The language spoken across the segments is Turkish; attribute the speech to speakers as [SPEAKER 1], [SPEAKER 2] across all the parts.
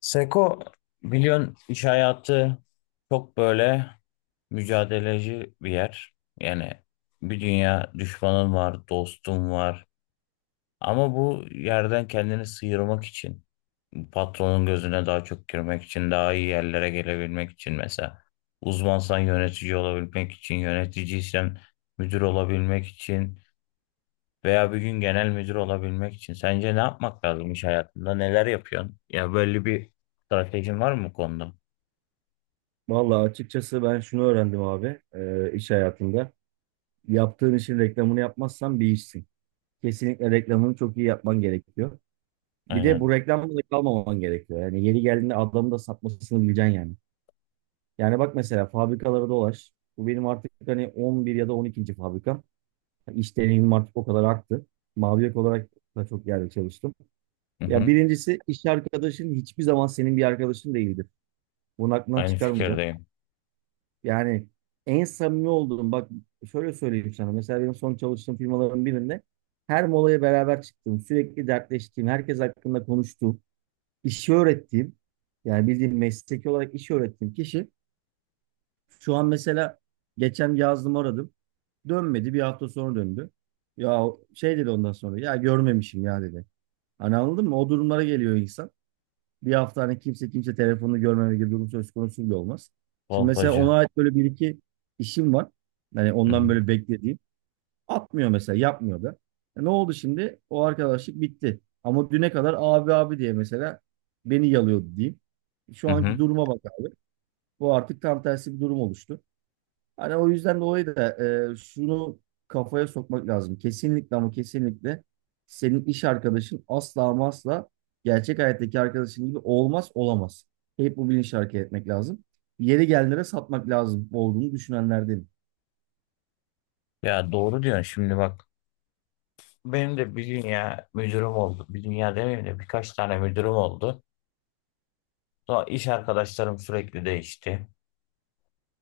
[SPEAKER 1] Seko biliyorsun iş hayatı çok böyle mücadeleci bir yer. Yani bir dünya düşmanın var, dostun var. Ama bu yerden kendini sıyırmak için, patronun gözüne daha çok girmek için, daha iyi yerlere gelebilmek için mesela. Uzmansan yönetici olabilmek için, yöneticiysen müdür olabilmek için veya bir gün genel müdür olabilmek için. Sence ne yapmak lazım iş hayatında? Neler yapıyorsun? Ya böyle bir stratejin var mı bu konuda?
[SPEAKER 2] Vallahi açıkçası ben şunu öğrendim abi iş hayatında. Yaptığın işin reklamını yapmazsan bir işsin. Kesinlikle reklamını çok iyi yapman gerekiyor. Bir de bu
[SPEAKER 1] Aynen.
[SPEAKER 2] reklamda da kalmaman gerekiyor. Yani yeri geldiğinde adamı da satmasını bileceksin yani. Yani bak mesela fabrikalara dolaş. Bu benim artık hani 11 ya da 12. fabrikam. İş deneyimim artık o kadar arttı. Mavi yaka olarak da çok yerde çalıştım.
[SPEAKER 1] Hı
[SPEAKER 2] Ya
[SPEAKER 1] hı.
[SPEAKER 2] birincisi iş arkadaşın hiçbir zaman senin bir arkadaşın değildir. Bunu aklından
[SPEAKER 1] Aynı
[SPEAKER 2] çıkarmayacaksın.
[SPEAKER 1] fikirdeyim.
[SPEAKER 2] Yani en samimi olduğum bak şöyle söyleyeyim sana. Mesela benim son çalıştığım firmaların birinde her molaya beraber çıktığım, sürekli dertleştiğim, herkes hakkında konuştuğum, işi öğrettiğim, yani bildiğim mesleki olarak işi öğrettiğim kişi şu an mesela geçen yazdım aradım. Dönmedi. Bir hafta sonra döndü. Ya şey dedi ondan sonra ya görmemişim ya dedi. Hani anladın mı? O durumlara geliyor insan, bir hafta hani kimse telefonunu görmeme gibi durum söz konusu bile olmaz. Şimdi mesela ona
[SPEAKER 1] Kolpacı.
[SPEAKER 2] ait böyle bir iki işim var. Hani
[SPEAKER 1] Hı hı.
[SPEAKER 2] ondan böyle beklediğim. Atmıyor mesela, yapmıyor da. E ne oldu şimdi? O arkadaşlık bitti. Ama düne kadar abi abi diye mesela beni yalıyordu diyeyim. Şu
[SPEAKER 1] Hı
[SPEAKER 2] anki
[SPEAKER 1] hı.
[SPEAKER 2] duruma bak abi. Bu artık tam tersi bir durum oluştu. Hani o yüzden dolayı da şunu kafaya sokmak lazım. Kesinlikle ama kesinlikle senin iş arkadaşın asla ama asla gerçek hayattaki arkadaşın gibi olmaz, olamaz. Hep bu bilinçle hareket etmek lazım. Yeri gelenlere satmak lazım olduğunu düşünenlerden.
[SPEAKER 1] Ya doğru diyorsun şimdi bak. Benim de bir dünya müdürüm oldu. Bir dünya demeyeyim de birkaç tane müdürüm oldu. Sonra iş arkadaşlarım sürekli değişti.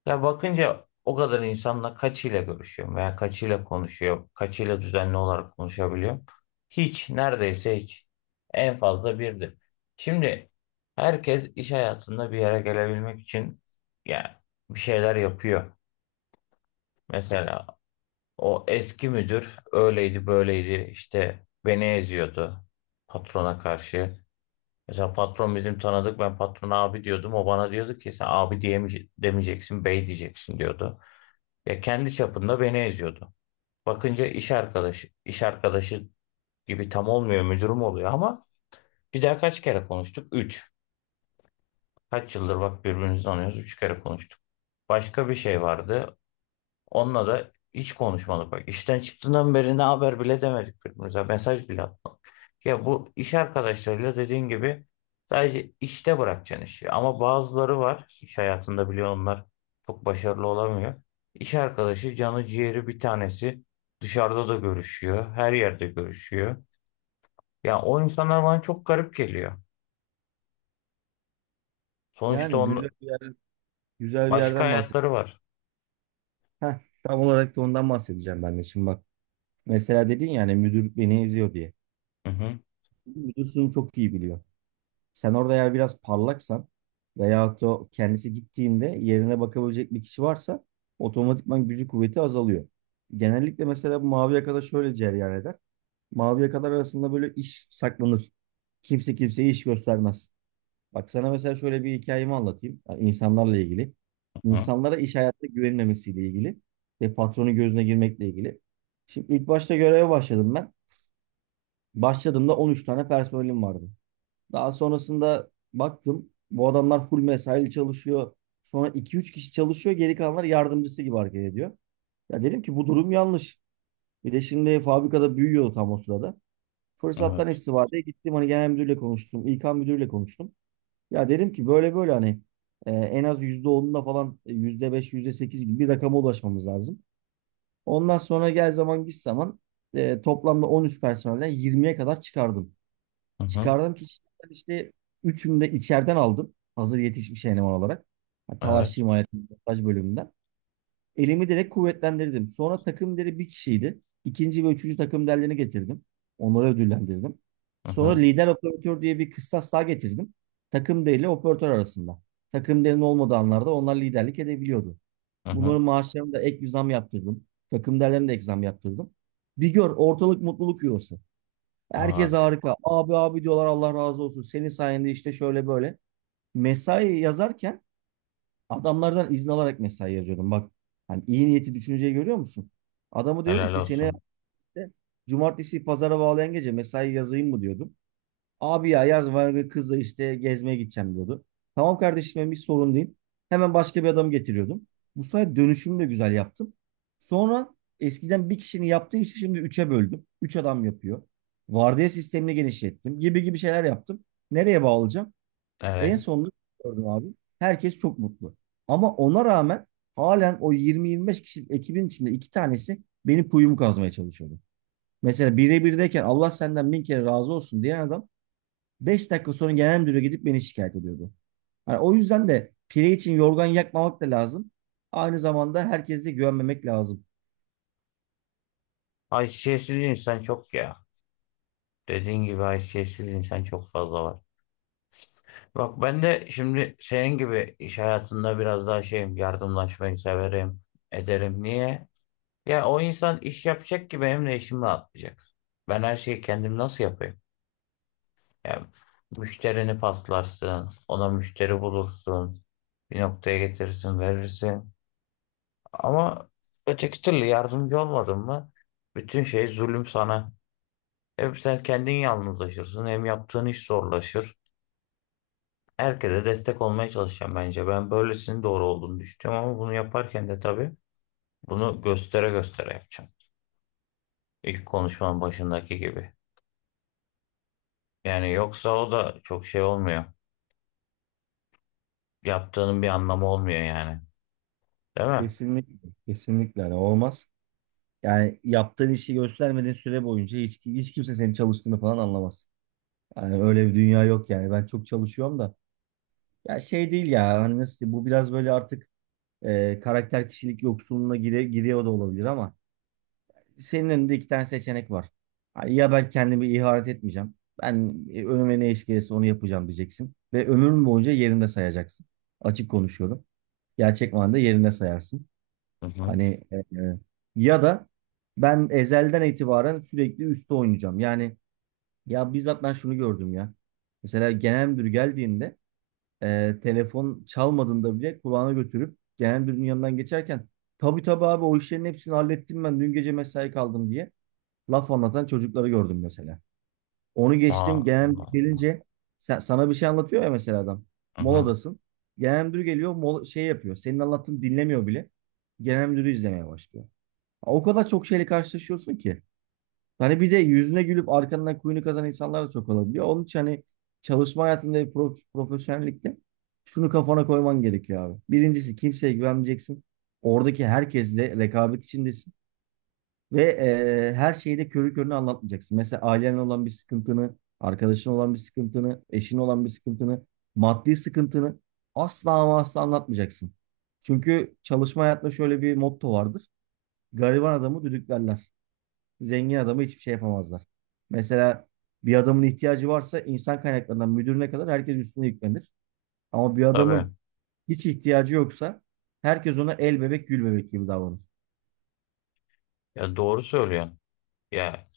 [SPEAKER 1] Ya bakınca o kadar insanla kaçıyla görüşüyorum veya kaçıyla konuşuyorum. Kaçıyla düzenli olarak konuşabiliyorum. Hiç, neredeyse hiç. En fazla birdir. Şimdi herkes iş hayatında bir yere gelebilmek için ya bir şeyler yapıyor. Mesela o eski müdür öyleydi böyleydi işte beni eziyordu patrona karşı. Mesela patron bizim tanıdık, ben patrona abi diyordum, o bana diyordu ki sen abi diyemeyeceksin, demeyeceksin, bey diyeceksin diyordu. Ya kendi çapında beni eziyordu. Bakınca iş arkadaşı gibi tam olmuyor, müdürüm oluyor ama bir daha kaç kere konuştuk? Üç. Kaç yıldır bak birbirimizi tanıyoruz, üç kere konuştuk. Başka bir şey vardı. Onunla da hiç konuşmadık. Bak işten çıktığından beri ne haber bile demedik birbirimize. Mesaj bile atmadık. Ya bu iş arkadaşlarıyla dediğin gibi sadece işte bırakacaksın işi. Ama bazıları var iş hayatında, biliyor onlar çok başarılı olamıyor. İş arkadaşı canı ciğeri bir tanesi, dışarıda da görüşüyor. Her yerde görüşüyor. Ya o insanlar bana çok garip geliyor. Sonuçta
[SPEAKER 2] Yani güzel
[SPEAKER 1] onun
[SPEAKER 2] bir yer, güzel bir
[SPEAKER 1] başka
[SPEAKER 2] yerden
[SPEAKER 1] hayatları
[SPEAKER 2] bahsediyorsun.
[SPEAKER 1] var.
[SPEAKER 2] Heh, tam olarak da ondan bahsedeceğim ben de şimdi bak. Mesela dedin yani müdür beni eziyor diye.
[SPEAKER 1] Hı hı,
[SPEAKER 2] Müdür şunu çok iyi biliyor. Sen orada eğer biraz parlaksan veyahut da o kendisi gittiğinde yerine bakabilecek bir kişi varsa otomatikman gücü kuvveti azalıyor. Genellikle mesela bu mavi yakada şöyle cereyan eder. Mavi yakalar arasında böyle iş saklanır. Kimse kimseye iş göstermez. Bak sana mesela şöyle bir hikayemi anlatayım. Yani insanlarla ilgili.
[SPEAKER 1] hı hı,
[SPEAKER 2] İnsanlara iş hayatta güvenilmemesiyle ilgili ve patronun gözüne girmekle ilgili. Şimdi ilk başta göreve başladım ben. Başladığımda 13 tane personelim vardı. Daha sonrasında baktım, bu adamlar full mesaili çalışıyor. Sonra iki üç kişi çalışıyor, geri kalanlar yardımcısı gibi hareket ediyor. Ya dedim ki bu durum yanlış. Bir de şimdi fabrikada büyüyordu tam o sırada. Fırsattan
[SPEAKER 1] evet.
[SPEAKER 2] istifadeye gittim, hani genel müdürle konuştum. İK müdürle konuştum. Ya dedim ki böyle böyle hani en az %10'unda falan, %5 %8 gibi bir rakama ulaşmamız lazım. Ondan sonra gel zaman git zaman, toplamda 13 personelden 20'ye kadar çıkardım.
[SPEAKER 1] Hı hı,
[SPEAKER 2] Çıkardım ki işte, ben işte üçünü de içeriden aldım. Hazır yetişmiş eleman olarak. Yani Talaş
[SPEAKER 1] evet.
[SPEAKER 2] himayetinin montaj bölümünden. Elimi direkt kuvvetlendirdim. Sonra takım deri bir kişiydi. İkinci ve üçüncü takım derlerini getirdim. Onları ödüllendirdim.
[SPEAKER 1] Hı hı,
[SPEAKER 2] Sonra lider operatör diye bir kıssas daha getirdim. Takım deri ile operatör arasında. Takım derinin olmadığı anlarda onlar liderlik edebiliyordu.
[SPEAKER 1] hı hı.
[SPEAKER 2] Bunların maaşlarını da ek bir zam yaptırdım. Takım derlerine de ek zam yaptırdım. Bir gör, ortalık mutluluk yuvası.
[SPEAKER 1] Aa,
[SPEAKER 2] Herkes harika. Abi abi diyorlar, Allah razı olsun. Senin sayende işte şöyle böyle. Mesai yazarken adamlardan izin alarak mesai yazıyordum. Bak hani iyi niyeti, düşünceyi görüyor musun? Adamı diyordum
[SPEAKER 1] helal
[SPEAKER 2] ki seni
[SPEAKER 1] olsun.
[SPEAKER 2] işte cumartesi pazara bağlayan gece mesai yazayım mı diyordum. Abi ya yaz var, kızla işte gezmeye gideceğim diyordu. Tamam kardeşim, benim bir sorun değil. Hemen başka bir adam getiriyordum. Bu sayede dönüşümü de güzel yaptım. Sonra eskiden bir kişinin yaptığı işi şimdi üçe böldüm. Üç adam yapıyor. Vardiya sistemini genişlettim. Gibi gibi şeyler yaptım. Nereye bağlayacağım? En
[SPEAKER 1] Evet.
[SPEAKER 2] sonunda gördüm abi. Herkes çok mutlu. Ama ona rağmen halen o 20-25 kişilik ekibin içinde iki tanesi benim kuyumu kazmaya çalışıyordu. Mesela birebirdeyken Allah senden bin kere razı olsun diyen adam 5 dakika sonra genel müdüre gidip beni şikayet ediyordu. Hani o yüzden de pire için yorgan yakmamak da lazım. Aynı zamanda herkese güvenmemek lazım.
[SPEAKER 1] Haysiyetsiz insan çok ya. Dediğin gibi haysiyetsiz insan çok fazla var. Bak ben de şimdi senin gibi iş hayatında biraz daha şeyim, yardımlaşmayı severim, ederim. Niye? Ya o insan iş yapacak ki benim de işim rahatlayacak. Ben her şeyi kendim nasıl yapayım? Ya müşterini paslarsın, ona müşteri bulursun, bir noktaya getirirsin, verirsin. Ama öteki türlü yardımcı olmadın mı? Bütün şey zulüm sana. Hep sen kendin yalnızlaşırsın. Hem yaptığın iş zorlaşır. Herkese destek olmaya çalışacağım bence. Ben böylesinin doğru olduğunu düşünüyorum, ama bunu yaparken de tabii bunu göstere göstere yapacağım. İlk konuşmanın başındaki gibi. Yani yoksa o da çok şey olmuyor. Yaptığının bir anlamı olmuyor yani. Değil mi?
[SPEAKER 2] Kesinlikle, kesinlikle hani olmaz. Yani yaptığın işi göstermediğin süre boyunca hiç kimse senin çalıştığını falan anlamaz. Yani öyle bir dünya yok yani. Ben çok çalışıyorum da. Ya şey değil ya. Hani nasıl diyeyim, bu biraz böyle artık karakter kişilik yoksunluğuna giriyor da olabilir ama senin önünde iki tane seçenek var. Ha, ya ben kendimi ihanet etmeyeceğim. Ben önüme ne iş gelirse onu yapacağım diyeceksin. Ve ömrün boyunca yerinde sayacaksın. Açık konuşuyorum. Gerçek manada yerinde sayarsın.
[SPEAKER 1] Hı hı.
[SPEAKER 2] Hani e, e, ya da ben ezelden itibaren sürekli üstte oynayacağım. Yani ya bizzat ben şunu gördüm ya. Mesela genel müdür geldiğinde telefon çalmadığında bile kulağına götürüp genel müdürün yanından geçerken tabii tabii abi o işlerin hepsini hallettim ben dün gece mesai kaldım diye laf anlatan çocukları gördüm mesela. Onu geçtim,
[SPEAKER 1] Aa,
[SPEAKER 2] genel müdür
[SPEAKER 1] Allah Allah.
[SPEAKER 2] gelince sana bir şey anlatıyor ya mesela adam.
[SPEAKER 1] Hı hı.
[SPEAKER 2] Moladasın. Genel müdür geliyor, mola, şey yapıyor. Senin anlattığını dinlemiyor bile. Genel müdürü izlemeye başlıyor. O kadar çok şeyle karşılaşıyorsun ki. Hani bir de yüzüne gülüp arkandan kuyunu kazan insanlar da çok olabiliyor. Onun için hani çalışma hayatında bir profesyonellikte şunu kafana koyman gerekiyor abi. Birincisi, kimseye güvenmeyeceksin. Oradaki herkesle rekabet içindesin. Ve her şeyi de körü körüne anlatmayacaksın. Mesela ailenle olan bir sıkıntını, arkadaşın olan bir sıkıntını, eşin olan bir sıkıntını, maddi sıkıntını asla ama asla anlatmayacaksın. Çünkü çalışma hayatında şöyle bir motto vardır. Gariban adamı düdüklerler. Zengin adamı hiçbir şey yapamazlar. Mesela bir adamın ihtiyacı varsa insan kaynaklarından müdürüne kadar herkes üstüne yüklenir. Ama bir
[SPEAKER 1] Tabii.
[SPEAKER 2] adamın hiç ihtiyacı yoksa herkes ona el bebek gül bebek gibi davranır.
[SPEAKER 1] Ya doğru söylüyorsun. Ya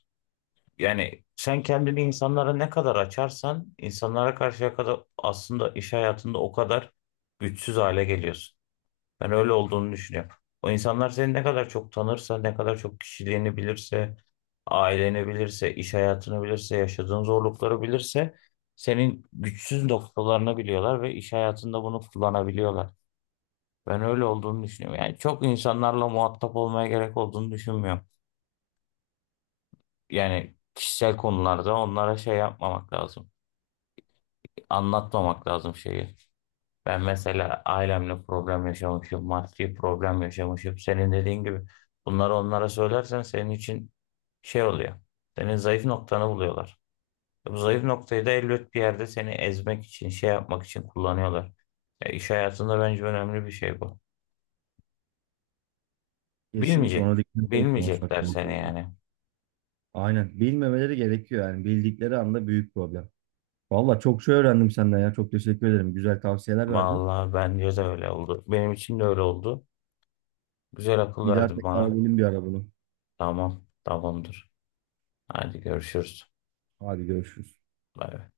[SPEAKER 1] yani sen kendini insanlara ne kadar açarsan, insanlara karşıya kadar aslında iş hayatında o kadar güçsüz hale geliyorsun. Ben öyle olduğunu düşünüyorum. O insanlar seni ne kadar çok tanırsa, ne kadar çok kişiliğini bilirse, aileni bilirse, iş hayatını bilirse, yaşadığın zorlukları bilirse senin güçsüz noktalarını biliyorlar ve iş hayatında bunu kullanabiliyorlar. Ben öyle olduğunu düşünüyorum. Yani çok insanlarla muhatap olmaya gerek olduğunu düşünmüyorum. Yani kişisel konularda onlara şey yapmamak lazım, anlatmamak lazım şeyi. Ben mesela ailemle problem yaşamışım, maddi problem yaşamışım. Senin dediğin gibi bunları onlara söylersen senin için şey oluyor. Senin zayıf noktanı buluyorlar. E, bu zayıf noktayı da elbet bir yerde seni ezmek için, şey yapmak için kullanıyorlar. E, iş hayatında bence önemli bir şey bu.
[SPEAKER 2] Kesinlikle
[SPEAKER 1] Bilmeyecek.
[SPEAKER 2] ona dikkat ederek konuşmak
[SPEAKER 1] Bilmeyecekler seni
[SPEAKER 2] gerekiyor.
[SPEAKER 1] yani.
[SPEAKER 2] Aynen. Bilmemeleri gerekiyor yani. Bildikleri anda büyük problem. Valla çok şey öğrendim senden ya. Çok teşekkür ederim. Güzel tavsiyeler verdin.
[SPEAKER 1] Vallahi bence de öyle oldu. Benim için de öyle oldu. Güzel akıl
[SPEAKER 2] Bir daha
[SPEAKER 1] verdin
[SPEAKER 2] tekrar
[SPEAKER 1] bana.
[SPEAKER 2] edelim bir ara bunu.
[SPEAKER 1] Tamam, tamamdır. Hadi görüşürüz.
[SPEAKER 2] Hadi görüşürüz.
[SPEAKER 1] Bay bay.